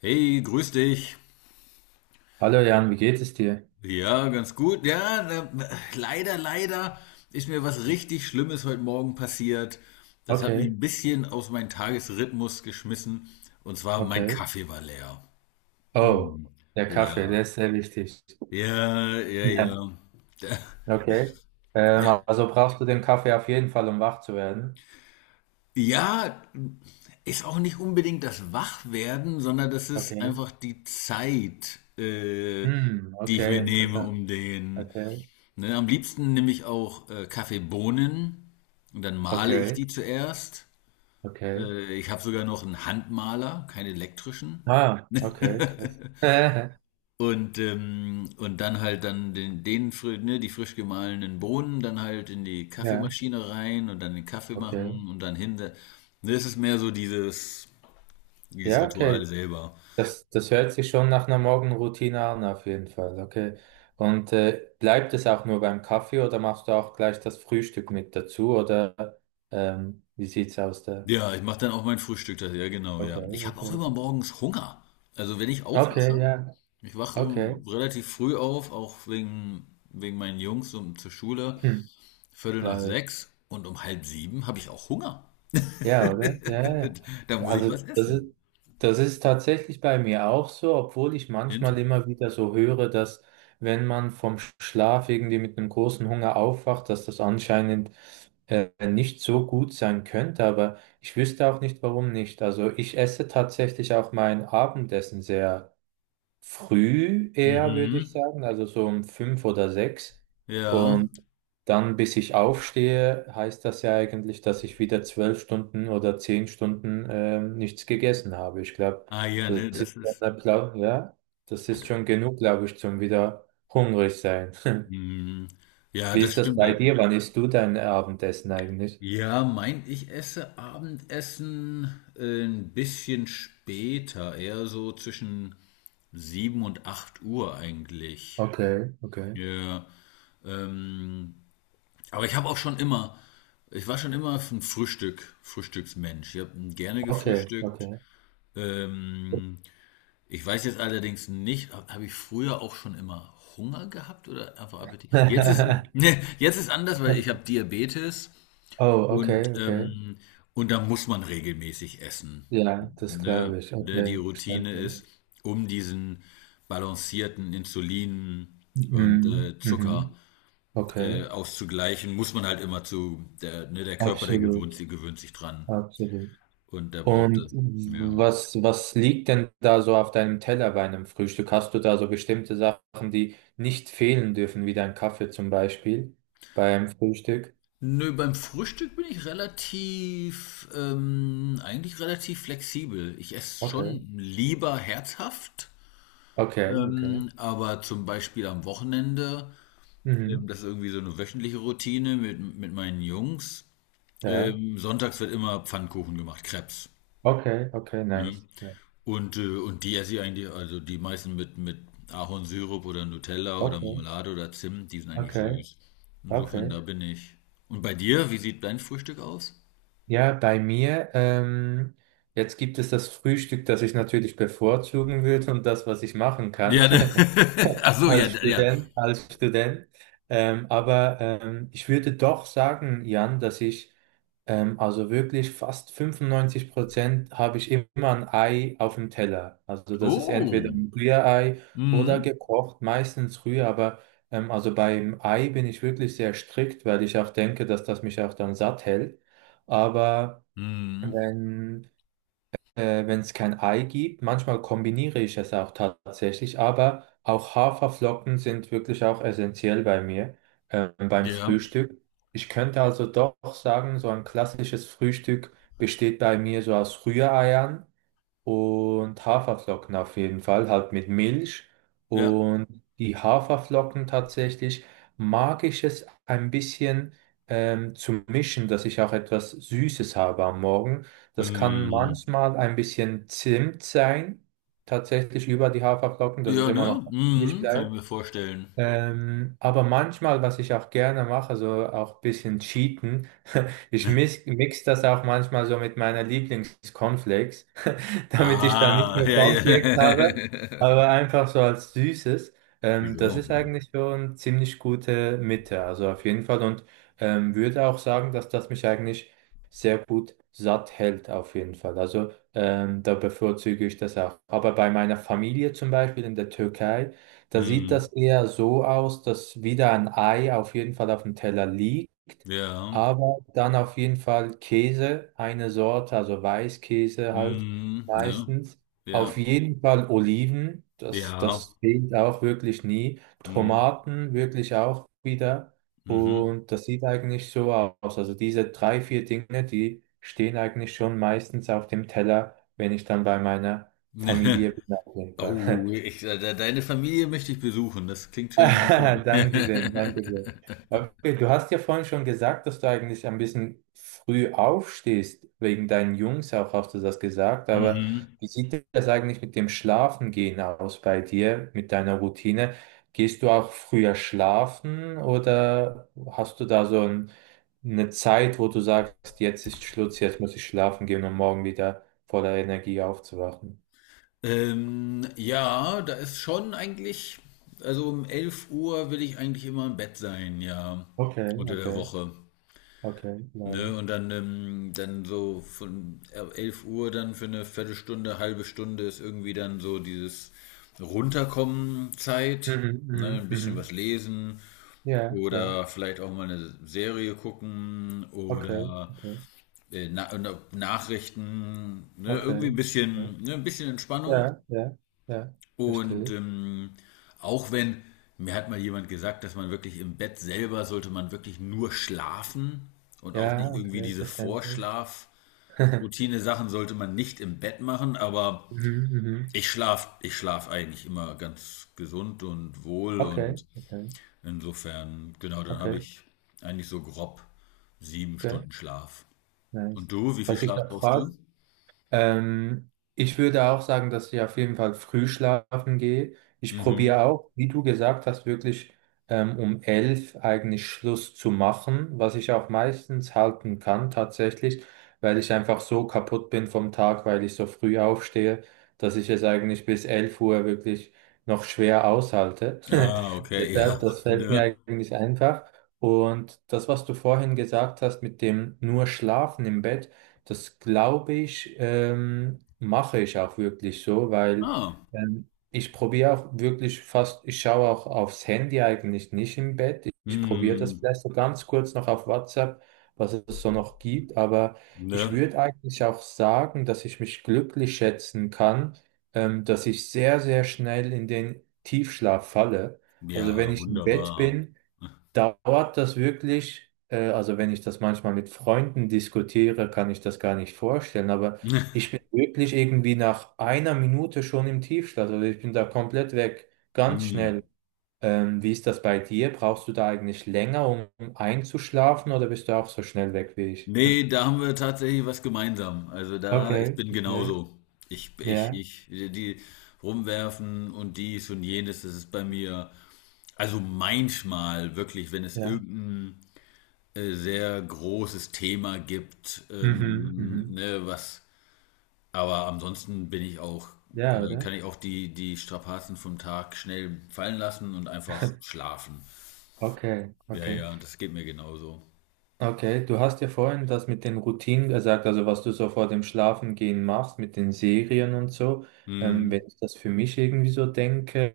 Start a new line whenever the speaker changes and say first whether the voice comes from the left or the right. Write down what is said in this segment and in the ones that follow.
left: Hey, grüß dich.
right: Hallo Jan, wie geht es dir?
left: Ja, ganz gut. Ja, leider ist mir was richtig Schlimmes heute Morgen passiert. Das hat mich
right: Okay,
left: ein bisschen aus meinem Tagesrhythmus geschmissen. Und zwar mein
right: okay.
left: Kaffee war leer.
right: Oh,
left: Mm.
right: der Kaffee,
left: Ja,
right: der ist sehr wichtig.
left: ja, ja,
right: Ja,
left: ja.
right: okay. Ähm,
left: Ja,
right: also brauchst du den Kaffee auf jeden Fall, um wach zu werden.
left: ja, ist auch nicht unbedingt das Wachwerden, sondern das ist
right: Okay.
left: einfach die Zeit,
right: Hm,
left: die ich
right: okay,
left: mir nehme,
right: interessant.
left: um den.
right: Okay,
left: Ne, am liebsten nehme ich auch Kaffeebohnen und dann male ich
right: okay,
left: die zuerst.
right: okay.
left: Ich habe sogar noch einen Handmaler, keinen elektrischen.
right: Ah, okay, krass.
left: Und dann halt dann ne, die frisch gemahlenen Bohnen dann halt in die
right: Ja,
left: Kaffeemaschine rein und dann den Kaffee
right: okay.
left: machen und dann hinter. Ne, es ist mehr so dieses. Dieses
right: Ja, okay.
left: Ritual selber.
right: Das hört sich schon nach einer Morgenroutine an, auf jeden Fall. Okay. Und bleibt es auch nur beim Kaffee oder machst du auch gleich das Frühstück mit dazu? Oder wie sieht's aus da?
left: Ja, ich mache dann auch mein Frühstück. Das, ja, genau,
right: Okay,
left: ja. Ich habe
right: okay,
left: auch immer
right: okay.
left: morgens Hunger. Also wenn ich
right: Okay,
left: aufwache,
right: ja,
left: ich wache
right: okay.
left: relativ früh auf, auch wegen meinen Jungs um, zur Schule,
right: Hm,
left: Viertel nach
right: glaube ich.
left: sechs und um halb sieben habe ich auch Hunger.
right: Ja, oder? Ja, ja.
left: Da muss ich was
right: Also das ist,
left: essen.
right: Das ist tatsächlich bei mir auch so, obwohl ich
left: Int-
right: manchmal immer wieder so höre, dass wenn man vom Schlaf irgendwie mit einem großen Hunger aufwacht, dass das anscheinend nicht so gut sein könnte, aber ich wüsste auch nicht, warum nicht. Also ich esse tatsächlich auch mein Abendessen sehr früh eher, würde ich
left: Mhm.
right: sagen, also so um fünf oder sechs.
left: Ja.
right: Und dann, bis ich aufstehe, heißt das ja eigentlich, dass ich wieder zwölf Stunden oder zehn Stunden nichts gegessen habe. Ich glaube,
left: Ah ja,
right: das
left: ne,
right: ist
left: das
right: schon
left: ist.
right: der Plan, ja, das
left: Ah,
right: ist
left: das-
right: schon genug, glaube ich, zum wieder hungrig sein.
left: Mhm. Ja,
right: Wie
left: das
right: ist das
left: stimmt.
right: bei dir? Wann isst du dein Abendessen eigentlich?
left: Ja, mein, ich esse Abendessen ein bisschen später, eher so zwischen 7 und 8 Uhr eigentlich.
right: Okay, okay,
left: Ja, ähm, aber ich habe auch schon immer, ich war schon immer ein Frühstück, Frühstücksmensch. Ich habe gerne
right: okay,
left: gefrühstückt.
right: okay.
left: Ähm, ich weiß jetzt allerdings nicht, hab ich früher auch schon immer Hunger gehabt oder einfach Appetit? Jetzt ist, ne, jetzt ist anders, weil ich habe Diabetes.
right: Oh, okay,
left: Und,
right: okay.
left: ähm, und da muss man regelmäßig essen.
right: Ja, das
left: Ne?
right: glaube ich.
left: Ne, die
right: Okay,
left: Routine ist,
right: verstanden.
left: um diesen balancierten Insulin und
right: Mhm.
left: Zucker
right: Mhm. Okay,
left: auszugleichen, muss man halt immer zu, der, ne, der Körper, der
right: absolut,
left: gewöhnt, sie gewöhnt sich dran.
right: absolut.
left: Und der braucht
right: Und
left: das. Ja.
right: was liegt denn da so auf deinem Teller bei einem Frühstück? Hast du da so bestimmte Sachen, die nicht fehlen dürfen, wie dein Kaffee zum Beispiel beim Frühstück?
left: Nö, beim Frühstück bin ich relativ, eigentlich relativ flexibel. Ich esse
right: Okay,
left: schon lieber herzhaft,
right: okay, okay.
left: aber zum Beispiel am Wochenende
right: Mhm.
left: das ist irgendwie so eine wöchentliche Routine mit meinen Jungs.
right: Ja,
left: Sonntags wird immer Pfannkuchen gemacht, Crepes.
right: okay, okay,
left: Ne?
right: nice. Ja.
left: Und die esse ich eigentlich, also die meisten mit Ahornsirup oder Nutella oder
right: Okay,
left: Marmelade oder Zimt, die sind eigentlich
right: okay,
left: süß. Insofern,
right: okay.
left: da bin ich. Und bei dir, wie sieht dein Frühstück aus?
right: Ja, bei mir, jetzt gibt es das Frühstück, das ich natürlich bevorzugen würde und das, was ich machen kann.
left: Ja, ne? Ach so, ja,
right: Als
left: ja.
right: Student, als Student. Aber ich würde doch sagen, Jan, dass ich also wirklich fast 95% habe ich immer ein Ei auf dem Teller. Also das ist entweder
left: Oh.
right: ein Rührei oder
left: Mhm.
right: gekocht, meistens Rührei, aber also beim Ei bin ich wirklich sehr strikt, weil ich auch denke, dass das mich auch dann satt hält. Aber
left: Mhm.
right: wenn wenn es kein Ei gibt. Manchmal kombiniere ich es auch tatsächlich, aber auch Haferflocken sind wirklich auch essentiell bei mir, beim
left: Ja,
right: Frühstück. Ich könnte also doch sagen, so ein klassisches Frühstück besteht bei mir so aus Rühreiern und Haferflocken auf jeden Fall, halt mit Milch.
left: ja.
right: Und die Haferflocken tatsächlich mag ich es ein bisschen zu mischen, dass ich auch etwas Süßes habe am Morgen. Das kann
left: Mhm.
right: manchmal ein bisschen Zimt sein, tatsächlich über die Haferflocken, dass es
left: Ja,
right: immer noch
left: ne?
right: nicht
left: Mhm. Kann ich
right: bleibt.
left: mir vorstellen.
right: Aber manchmal, was ich auch gerne mache, so auch ein bisschen cheaten, ich mix das auch manchmal so mit meiner Lieblings-Cornflakes, damit ich dann nicht
left: Ah,
right: nur
left: ja, ja.
right: Cornflakes habe, aber einfach so als Süßes. Das
left: Jo.
right: ist eigentlich schon ziemlich gute Mitte, also auf jeden Fall. Und würde auch sagen, dass das mich eigentlich sehr gut satt hält, auf jeden Fall. Also da bevorzuge ich das auch. Aber bei meiner Familie zum Beispiel in der Türkei, da sieht das
left: Mhm.
right: eher so aus, dass wieder ein Ei auf jeden Fall auf dem Teller liegt,
left: Ja.
right: aber dann auf jeden Fall Käse, eine Sorte, also Weißkäse halt
left: Mhm, ne?
right: meistens. Auf
left: Ja.
right: jeden Fall Oliven, das,
left: Ja.
right: das fehlt auch wirklich nie.
left: Mhm.
right: Tomaten wirklich auch wieder.
left: Mhm.
right: Und das sieht eigentlich so aus. Also diese drei, vier Dinge, die stehen eigentlich schon meistens auf dem Teller, wenn ich dann bei meiner Familie bin, auf jeden Fall.
left: Oh, ich, de de deine Familie möchte ich besuchen. Das klingt schon schön.
right: Dankeschön, Dankeschön. Okay, du hast ja vorhin schon gesagt, dass du eigentlich ein bisschen früh aufstehst, wegen deinen Jungs auch, hast du das gesagt, aber
left: Mhm.
right: wie sieht das eigentlich mit dem Schlafengehen aus bei dir, mit deiner Routine? Gehst du auch früher schlafen oder hast du da so ein, eine Zeit, wo du sagst, jetzt ist Schluss, jetzt muss ich schlafen gehen, um morgen wieder voller Energie aufzuwachen?
left: Ja, da ist schon eigentlich also um elf Uhr will ich eigentlich immer im Bett sein, ja,
right: Okay,
left: unter der
right: okay,
left: Woche.
right: okay, nice.
left: Ne, und dann, dann so von 11 Uhr dann für eine Viertelstunde, halbe Stunde ist irgendwie dann so dieses Runterkommen Zeit.
right: Mhm,
left: Ne,
right: mhm,
left: ein bisschen
right: mhm.
left: was lesen
right: Ja, ja.
left: oder vielleicht auch mal eine Serie gucken
right: Okay,
left: oder
right: okay,
left: Nachrichten. Ne, irgendwie
right: okay.
left: ein
right: Ja,
left: bisschen, ne, ein bisschen Entspannung.
right: ja, ja, ja,
left: Und
right: verstehe.
left: auch wenn, mir hat mal jemand gesagt, dass man wirklich im Bett selber sollte man wirklich nur schlafen und auch
right: Ja,
left: nicht irgendwie
right: okay,
left: diese
right: verständlich.
left: Vorschlaf. Routine-Sachen sollte man nicht im Bett machen, aber
right: Mhm, mhm.
left: ich schlaf eigentlich immer ganz gesund und wohl
right: Okay,
left: und
right: okay,
left: insofern, genau, dann habe
right: okay,
left: ich eigentlich so grob sieben
right: okay,
left: Stunden Schlaf.
right: nice.
left: Und du, wie viel
right: Was ich
left: Schlaf
right: noch
left: brauchst
right: frage,
left: du?
right: Ich würde auch sagen, dass ich auf jeden Fall früh schlafen gehe. Ich probiere
left: Mhm.
right: auch, wie du gesagt hast, wirklich um 11 eigentlich Schluss zu machen, was ich auch meistens halten kann tatsächlich, weil ich einfach so kaputt bin vom Tag, weil ich so früh aufstehe, dass ich es eigentlich bis 11 Uhr wirklich noch schwer aushalte.
left: Ah, okay,
right: Deshalb,
left: ja,
right: das fällt mir
left: ne?
right: eigentlich einfach. Und das, was du vorhin gesagt hast mit dem nur Schlafen im Bett, das glaube ich, mache ich auch wirklich so, weil
left: Ah,
right: ich probiere auch wirklich fast, ich schaue auch aufs Handy eigentlich nicht im Bett. Ich probiere das
left: hm,
right: vielleicht so ganz kurz noch auf WhatsApp, was es so noch gibt. Aber
left: ne?
right: ich würde eigentlich auch sagen, dass ich mich glücklich schätzen kann, dass ich sehr, sehr schnell in den Tiefschlaf falle. Also wenn
left: Ja,
right: ich im Bett
left: wunderbar.
right: bin, dauert das wirklich, also wenn ich das manchmal mit Freunden diskutiere, kann ich das gar nicht vorstellen, aber ich bin wirklich irgendwie nach einer Minute schon im Tiefschlaf, also ich bin da komplett weg, ganz
left: Hm.
right: schnell. Wie ist das bei dir? Brauchst du da eigentlich länger, um einzuschlafen oder bist du auch so schnell weg wie ich?
left: Nee, da haben wir tatsächlich was gemeinsam. Also da, ich
right: Okay,
left: bin
right: okay.
left: genauso. Ich, ich,
right: Ja,
left: ich, die rumwerfen und dies und jenes, das ist bei mir, also manchmal wirklich, wenn es
right: ja.
left: irgendein sehr großes Thema gibt,
right: Mhm, mhm.
left: ne, was, aber ansonsten bin ich auch,
right: Ja,
left: kann
right: oder?
left: ich auch die Strapazen vom Tag schnell fallen lassen und einfach schlafen.
right: Okay,
left: Ja,
right: okay.
left: ja, das geht mir genauso.
right: Okay, du hast ja vorhin das mit den Routinen gesagt, also was du so vor dem Schlafengehen machst, mit den Serien und so. Wenn
left: Hm,
right: ich das für mich irgendwie so denke,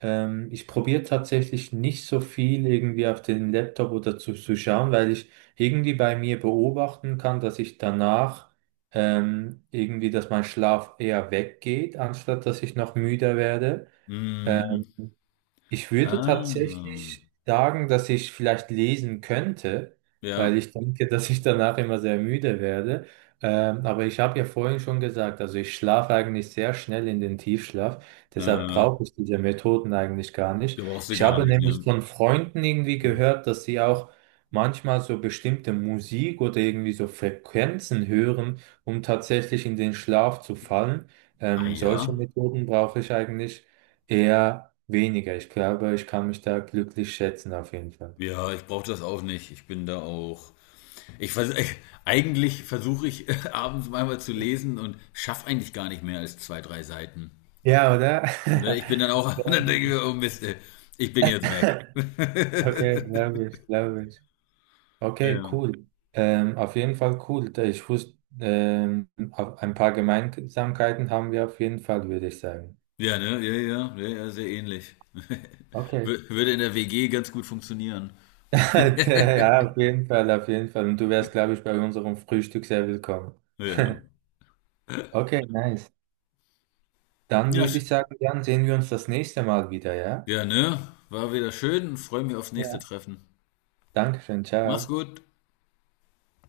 right: ich probiere tatsächlich nicht so viel irgendwie auf den Laptop oder zu schauen, weil ich irgendwie bei mir beobachten kann, dass ich danach irgendwie, dass mein Schlaf eher weggeht, anstatt dass ich noch müder werde. Äh,
left: hm,
right: ich würde
left: ah.
right: tatsächlich sagen, dass ich vielleicht lesen könnte, weil
left: Ja,
right: ich denke, dass ich danach immer sehr müde werde. Aber ich habe ja vorhin schon gesagt, also ich schlafe eigentlich sehr schnell in den Tiefschlaf. Deshalb
left: ja,
right: brauche ich diese Methoden eigentlich gar nicht.
left: brauchst du
right: Ich
left: gar
right: habe
left: nicht,
right: nämlich
left: ne?
right: von Freunden irgendwie
left: Hm.
right: gehört, dass sie auch manchmal so bestimmte Musik oder irgendwie so Frequenzen hören, um tatsächlich in den Schlaf zu fallen.
left: Ah
right: Solche
left: ja?
right: Methoden brauche ich eigentlich. Eher weniger. Ich glaube, ich kann mich da glücklich schätzen auf jeden Fall.
left: Ja, ich brauche das auch nicht. Ich bin da auch. Ich vers eigentlich versuche ich abends manchmal zu lesen und schaffe eigentlich gar nicht mehr als zwei, drei Seiten.
right: Ja, oder?
left: Ne? Ich bin dann auch, dann denke ich
right: Ja.
left: mir, oh Mist, ich bin jetzt weg.
right: Okay, glaube ich, glaube ich. Okay,
left: Ja.
right: cool. Auf jeden Fall cool. Da ich wusste, auf- ein paar Gemeinsamkeiten haben wir auf jeden Fall, würde ich sagen.
left: Ja, ne? Ja, ja, ja, ja, sehr ähnlich.
right: Okay.
left: Würde in der WG ganz gut funktionieren.
right: Ja, auf jeden Fall, auf jeden Fall. Und du wärst, glaube ich, bei unserem Frühstück sehr willkommen.
left: Ja, ja,
right: Okay, nice. Dann
left: ja,
right: würde ich sagen, dann sehen wir uns das nächste Mal wieder, ja?
left: ja, ne? War wieder schön und freue mich aufs nächste
right: Ja.
left: Treffen.
right: Dankeschön,
left: Mach's
right: ciao.
left: gut.